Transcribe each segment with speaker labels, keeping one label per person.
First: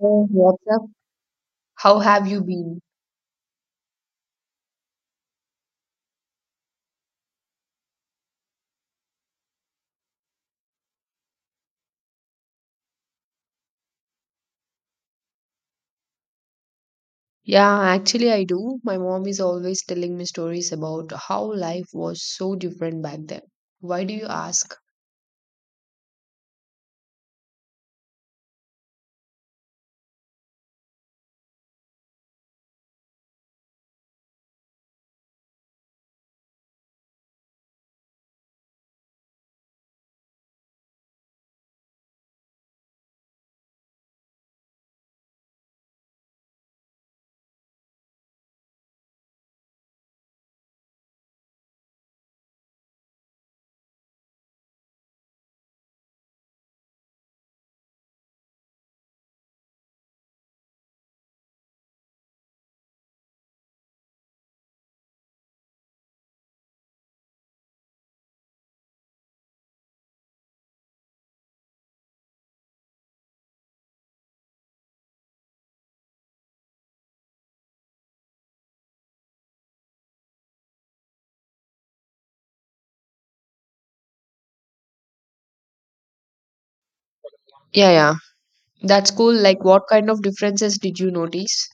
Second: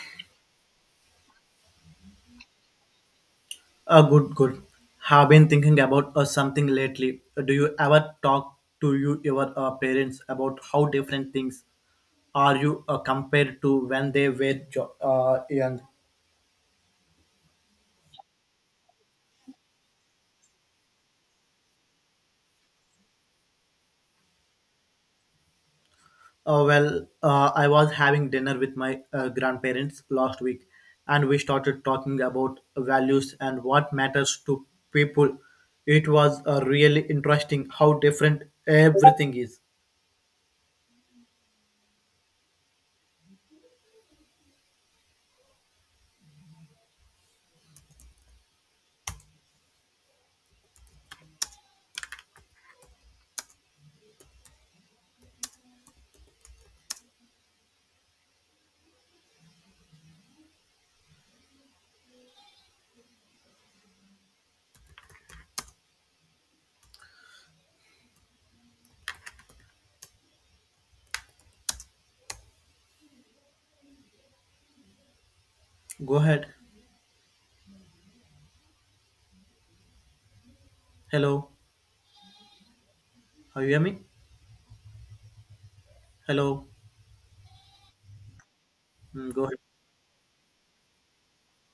Speaker 1: Oh, what's up? How have you been?
Speaker 2: Good, good. Have been thinking about something lately. Do you ever talk to your parents about how different things are you compared to when they were young?
Speaker 1: Yeah, actually, I do. My mom is always telling me stories about how life was so different back then. Why do you ask?
Speaker 2: I was having dinner with my grandparents last week, and we started talking about values and what matters to people. It was really interesting how different everything is. Go ahead. Hello. Are you hear me? Hello.
Speaker 1: Yeah, yeah. That's cool.
Speaker 2: Mm, go ahead.
Speaker 1: Like, what kind of differences did you notice?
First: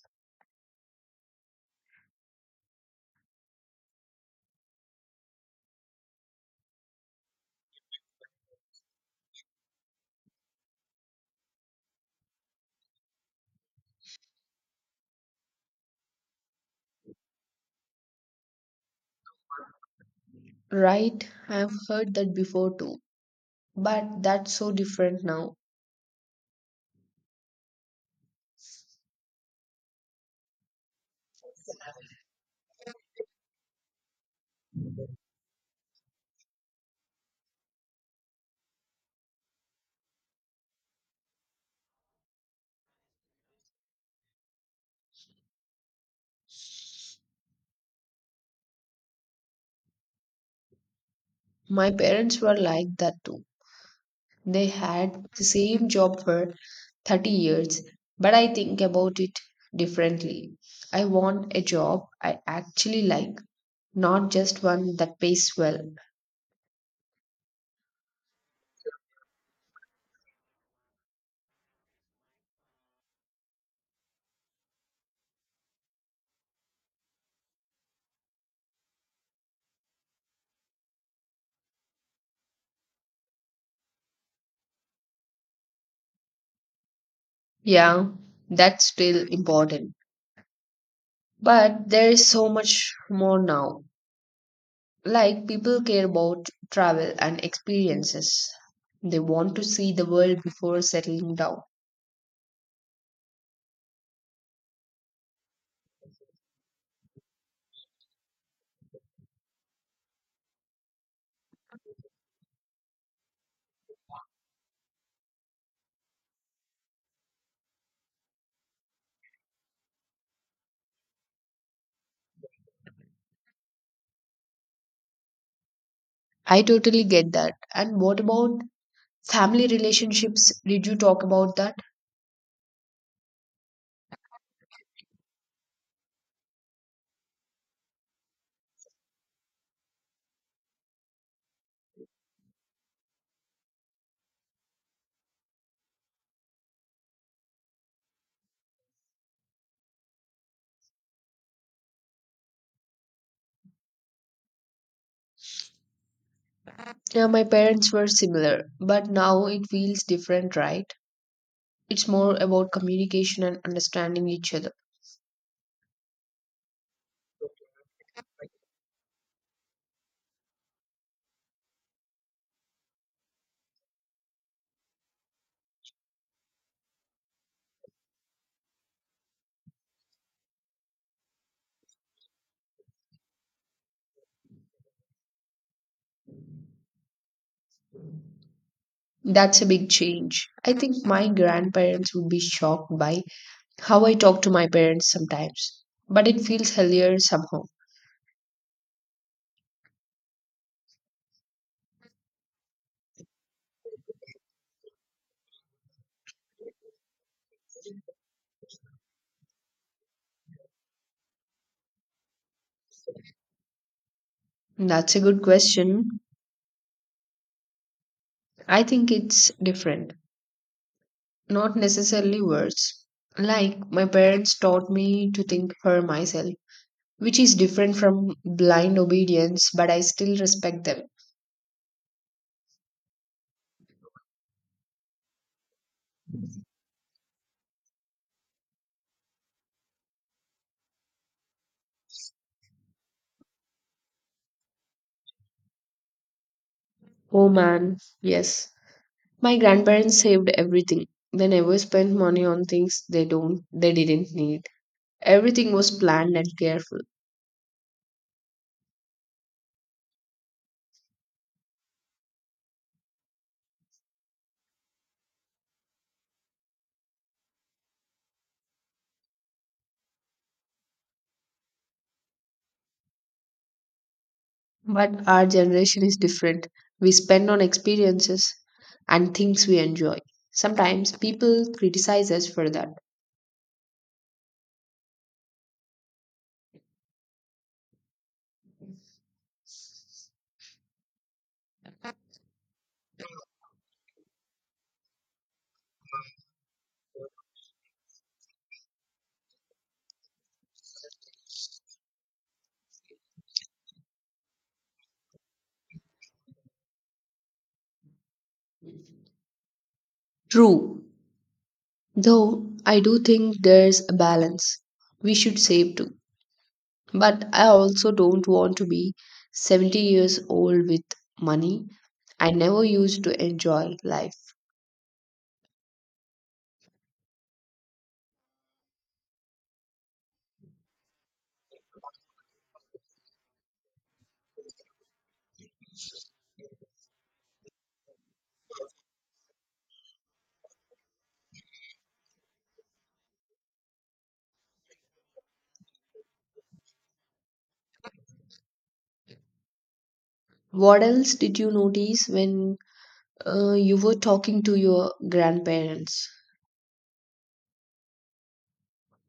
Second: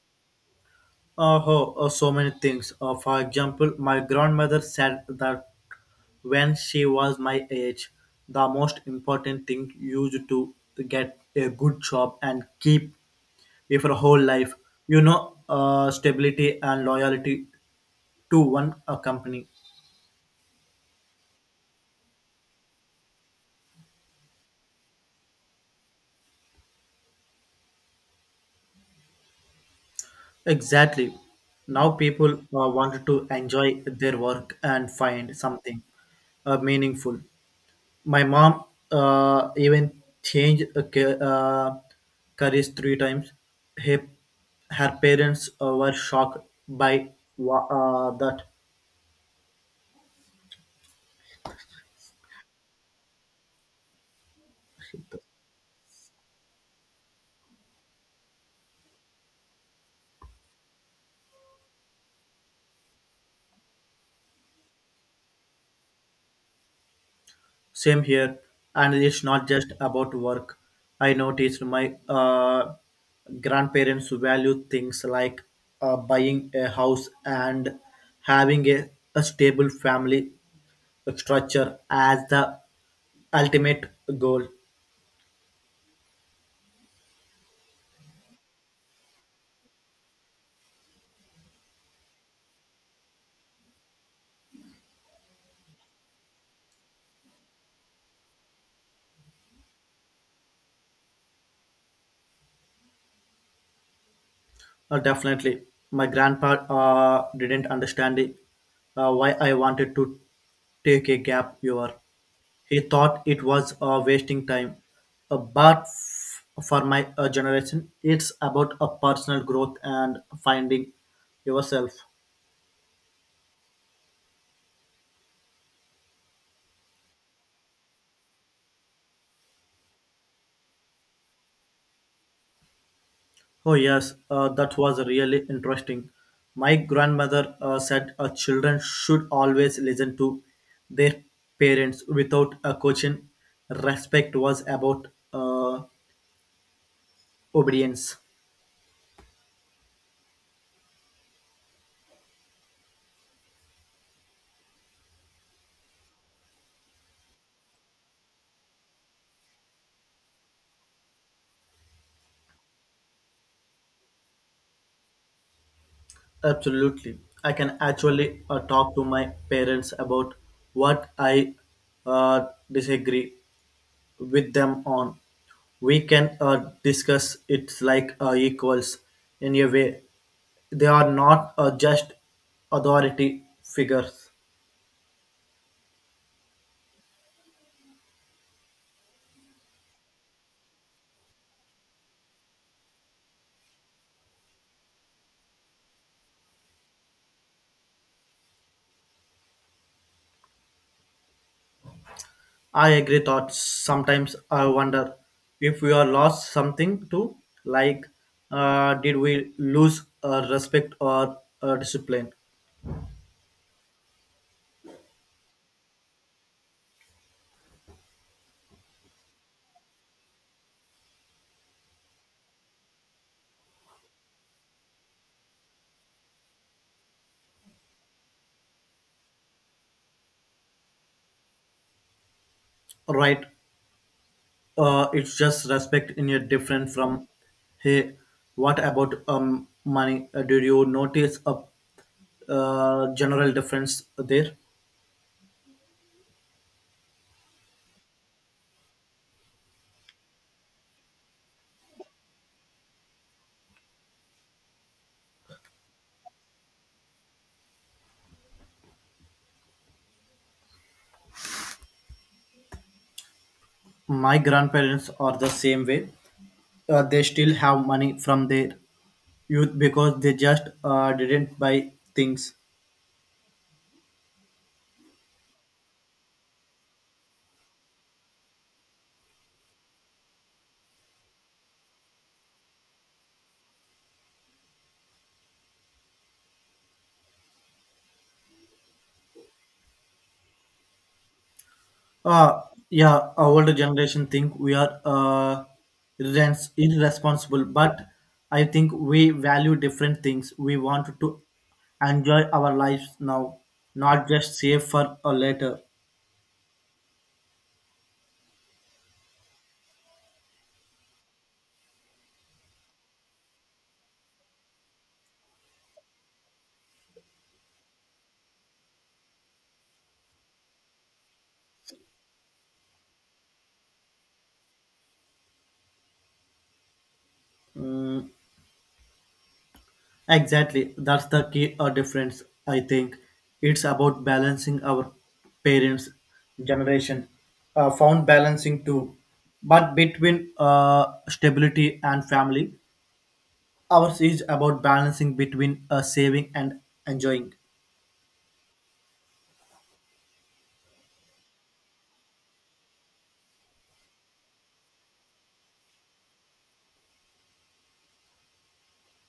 Speaker 2: Oh, so many things. For example, my grandmother said that when she was my age, the most important thing used to get a good job and keep it for whole life. Stability and loyalty to one company.
Speaker 1: Right, I've heard that before too. But that's so different now.
Speaker 2: Exactly. Now people want to enjoy their work and find something meaningful. My mom even changed careers three times. Her, her parents were shocked by that.
Speaker 1: My parents were like that too. They had the same job for 30 years, but I think about it differently. I want a job I actually like, not just one that pays well.
Speaker 2: Same here, and it's not just about work. I noticed my grandparents value things like buying a house and having a stable family structure as the ultimate goal.
Speaker 1: Yeah, that's still important. But there is so much more now. Like, people care about travel and experiences, they want to see the world before settling down.
Speaker 2: Definitely. My grandpa didn't understand it, why I wanted to take a gap year. He thought it was wasting time. But for my generation, it's about a personal growth and finding yourself.
Speaker 1: I totally get that. And what about family relationships? Did you talk about that?
Speaker 2: Oh, yes, that was really interesting. My grandmother said children should always listen to their parents without a question. Respect was about uh, Obedience.
Speaker 1: Yeah, my parents were similar, but now it feels different, right? It's more about communication and understanding each other.
Speaker 2: Absolutely. I can actually talk to my parents about what I uh, disagree with them on. We can discuss it like equals in a way. They are not just authority figures.
Speaker 1: That's a big change. I think my grandparents would be shocked by how I talk to my parents sometimes, but it feels healthier somehow.
Speaker 2: I agree thoughts. Sometimes I wonder if we are lost something too, like did we lose respect or discipline?
Speaker 1: That's a good question. I think it's different, not necessarily worse. Like, my parents taught me to think for myself, which is different from blind obedience, but I still respect them.
Speaker 2: Right. It's just respect in a different from. Hey, what about money. Did you notice a general difference there?
Speaker 1: Oh man, yes. My grandparents saved everything. They never spent money on things they didn't need. Everything was planned and careful.
Speaker 2: My grandparents are the same way. They still have money from their youth because they just didn't buy things.
Speaker 1: But our generation is different. We spend on experiences and things we enjoy. Sometimes people criticize us for that.
Speaker 2: Uh, yeah, our older generation think we are irresponsible, but I think we value different things. We want to enjoy our lives now, not just save for a later.
Speaker 1: True. Though I do think there's a balance. We should save too. But I also don't want to be 70 years old with money I never used to enjoy life.
Speaker 2: Mm, exactly, that's the key difference. I think it's about balancing our parents' generation, found balancing too, but between stability and family. Ours is about balancing between saving and enjoying.
Speaker 1: What else did you notice when you were talking to your grandparents?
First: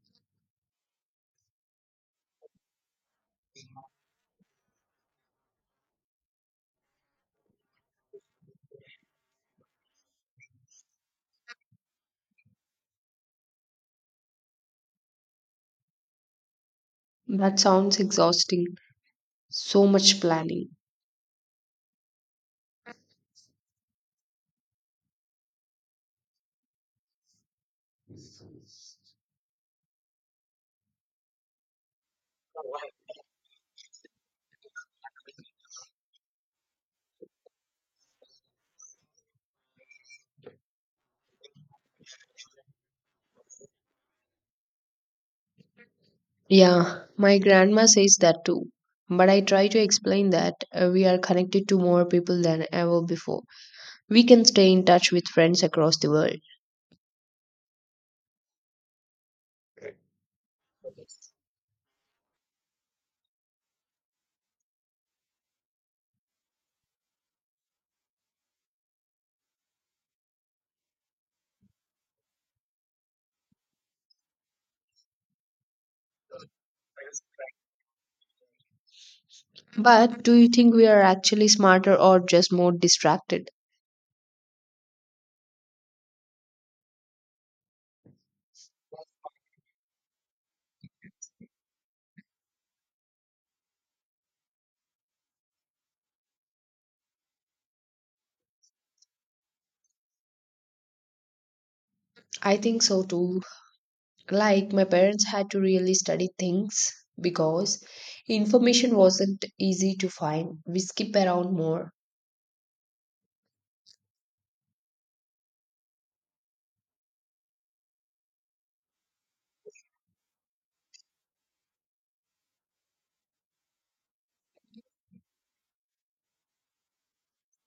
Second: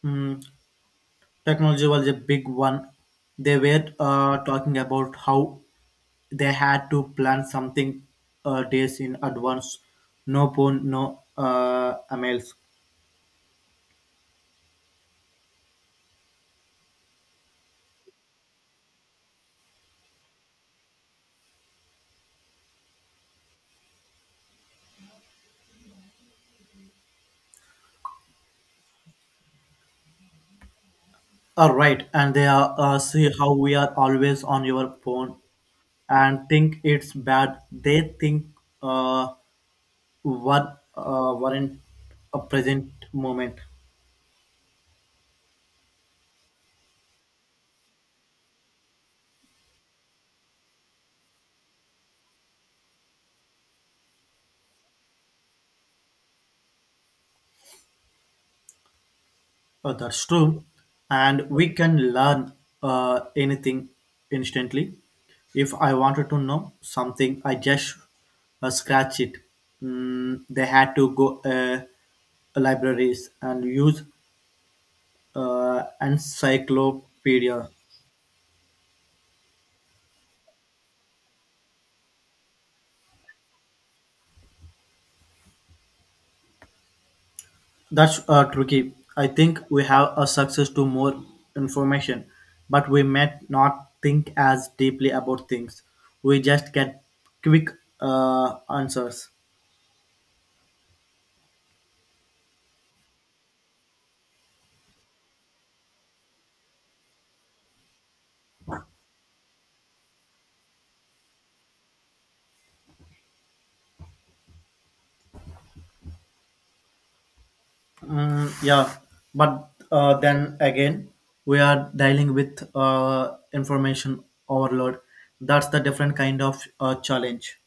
Speaker 2: Mm, technology was a big one. They were talking about how they had to plan something days in advance. No phone, no emails.
Speaker 1: That sounds exhausting. So much planning.
Speaker 2: All right, and they are, see how we are always on your phone and think it's bad. They think uh, what weren't a present moment.
Speaker 1: Yeah, my grandma says that too. But I try to explain that we are connected to more people than ever before. We can stay in touch with friends across the world.
Speaker 2: That's true. And we can learn anything instantly. If I wanted to know something, I just scratch it. Mm, they had to go libraries and use encyclopedia.
Speaker 1: But do you think we are actually smarter or just more distracted?
Speaker 2: That's tricky. I think we have a success to more information, but we may not think as deeply about things. We just get quick answers.
Speaker 1: I think so too. Like, my parents had to really study things because information wasn't easy to find. We skip around more.
Speaker 2: Mm, yeah, but then again, we are dealing with information overload. That's the different kind of challenge.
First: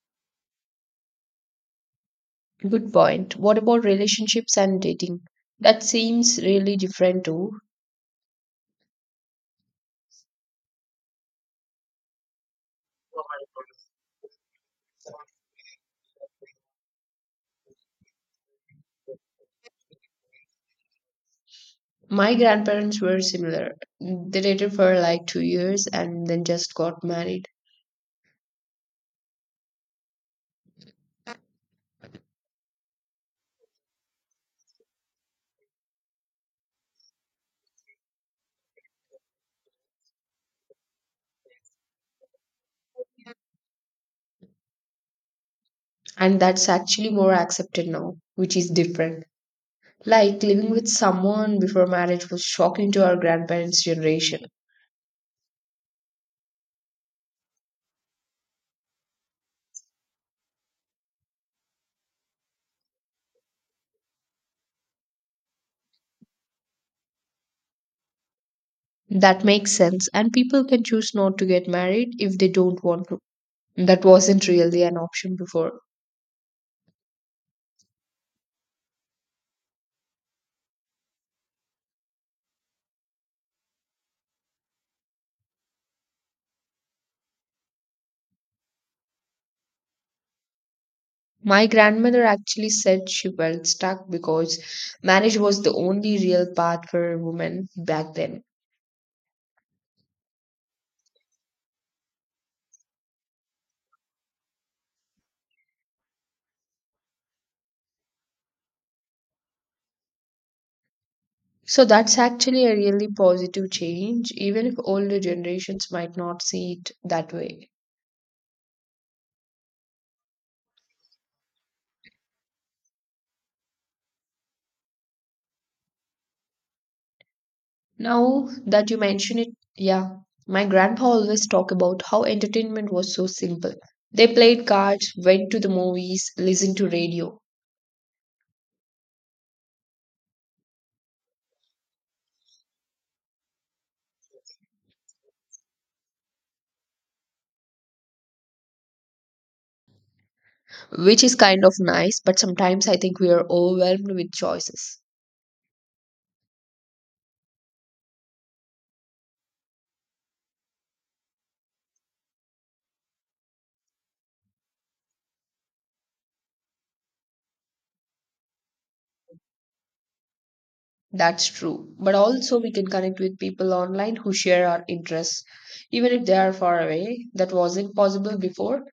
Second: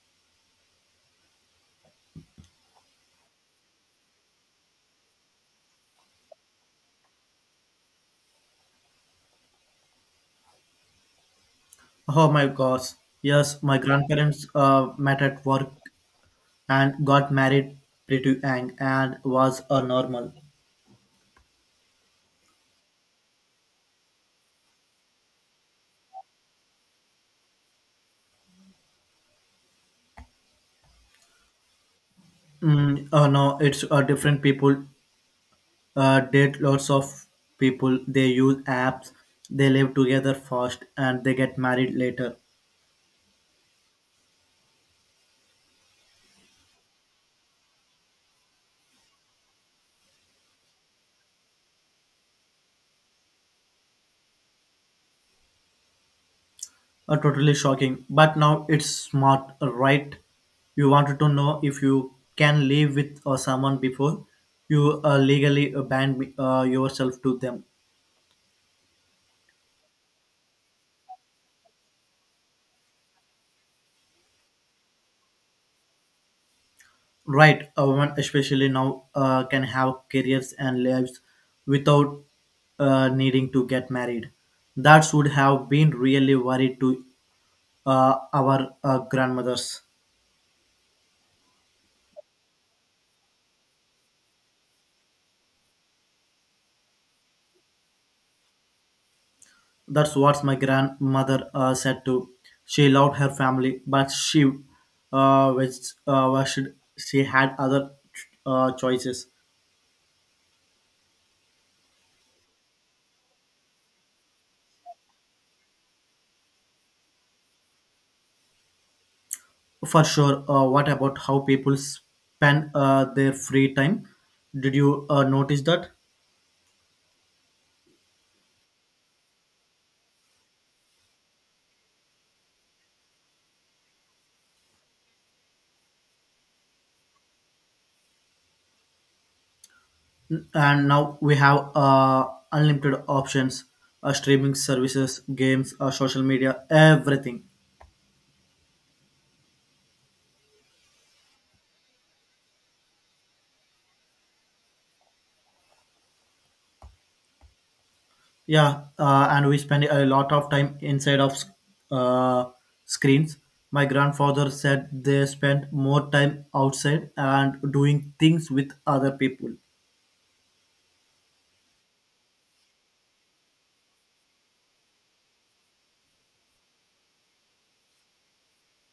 Speaker 1: Good point. What about relationships and dating? That seems really different too.
Speaker 2: Oh my gosh. Yes, my grandparents met at work and got married pretty young and was a normal.
Speaker 1: My grandparents were similar. They dated for like 2 years and then just got married.
Speaker 2: Mm, no, it's different people date lots of people. They use apps. They live together first and they get married later.
Speaker 1: And that's actually more accepted now, which is different. Like living with someone before marriage was shocking to our grandparents' generation.
Speaker 2: Totally shocking. But now it's smart, right? You wanted to know if you can live with someone before you legally yourself to them.
Speaker 1: That makes sense. And people can choose not to get married if they don't want to. That wasn't really an option before.
Speaker 2: Right, a woman, especially now, can have careers and lives without needing to get married. That would have been really worried to our grandmothers.
Speaker 1: My grandmother actually said she felt stuck because marriage was the only real path for women back then.
Speaker 2: That's what my grandmother said too. She loved her family, but she wished she had other choices.
Speaker 1: So that's actually a really positive change, even if older generations might not see it that way.
Speaker 2: For sure. What about how people spend their free time? Did you notice that?
Speaker 1: Now that you mention it, yeah, my grandpa always talk about how entertainment was so simple. They played cards, went to the movies, listened to radio,
Speaker 2: And now we have unlimited options, streaming services, games, social media, everything.
Speaker 1: which is kind of nice, but sometimes I think we are overwhelmed with choices.
Speaker 2: Yeah, and we spend a lot of time inside of uh, screens. My grandfather said they spend more time outside and doing things with other people.
Speaker 1: That's true. But also, we can connect with people online who share our interests, even if they are far away. That wasn't possible before.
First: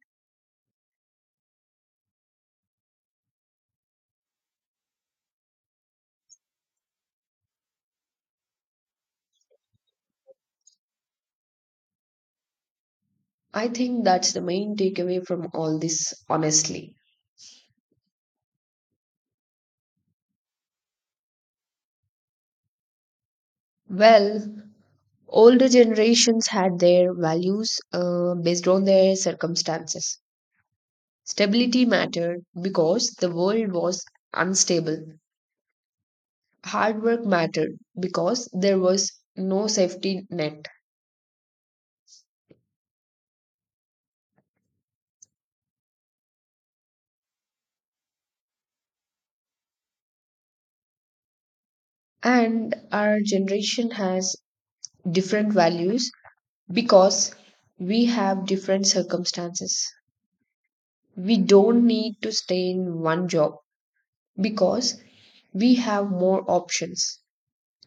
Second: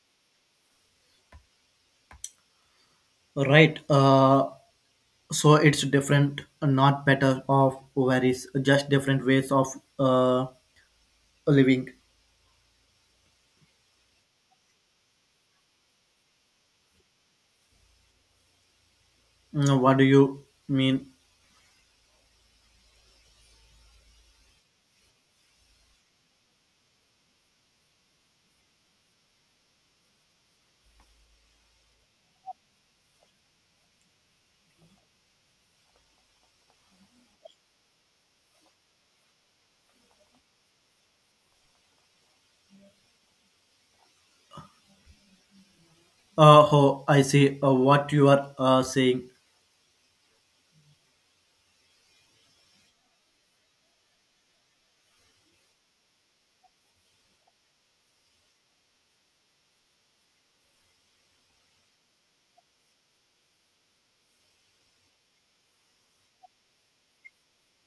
Speaker 2: Right. So it's different, not better of worries, just different ways of uh, living.
Speaker 1: I think that's the main takeaway from all this, honestly.
Speaker 2: Mm, what do you mean?
Speaker 1: Well, older generations had their values based on their circumstances. Stability mattered because the world was unstable, hard work mattered because there was no safety net.
Speaker 2: Oh, I see what you are saying.
Speaker 1: And our generation has different values because we have different circumstances. We don't need to stay in one job because we have more options.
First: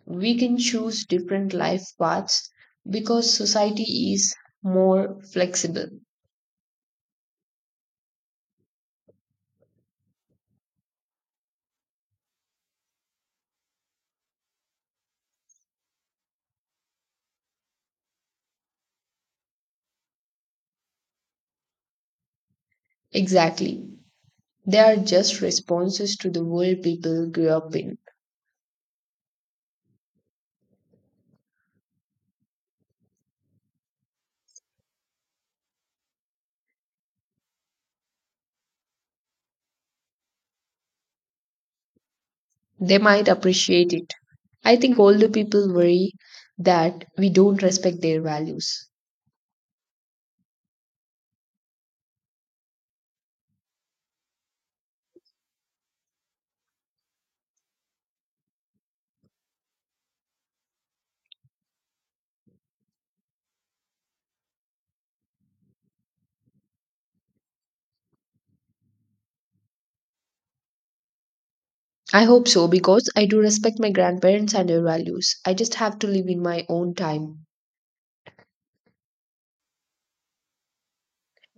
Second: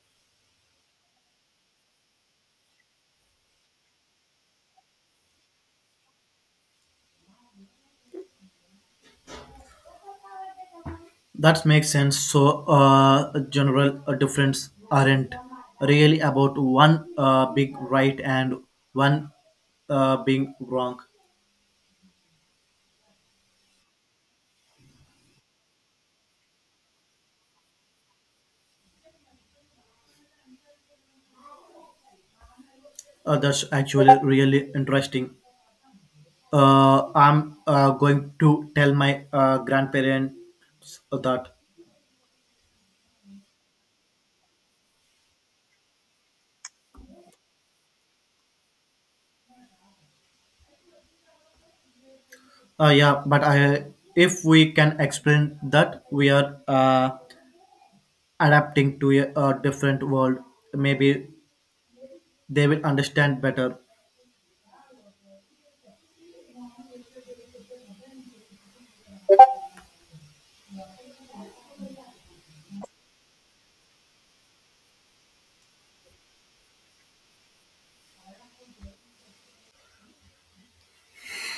Speaker 1: We can choose different life paths because society is more flexible.
Speaker 2: That makes sense. So, general difference aren't really about one being right and one being wrong.
Speaker 1: Exactly. They are just responses to the world people grew up in.
Speaker 2: That's actually really interesting. I'm going to tell my grandparents that.
Speaker 1: They might appreciate it. I think older people worry that we don't respect their values.
Speaker 2: Yeah, but I, if we can explain that we are adapting to a different world, maybe they will understand better.
Speaker 1: I hope so because I do respect my grandparents and their values. I just have to live in my own time.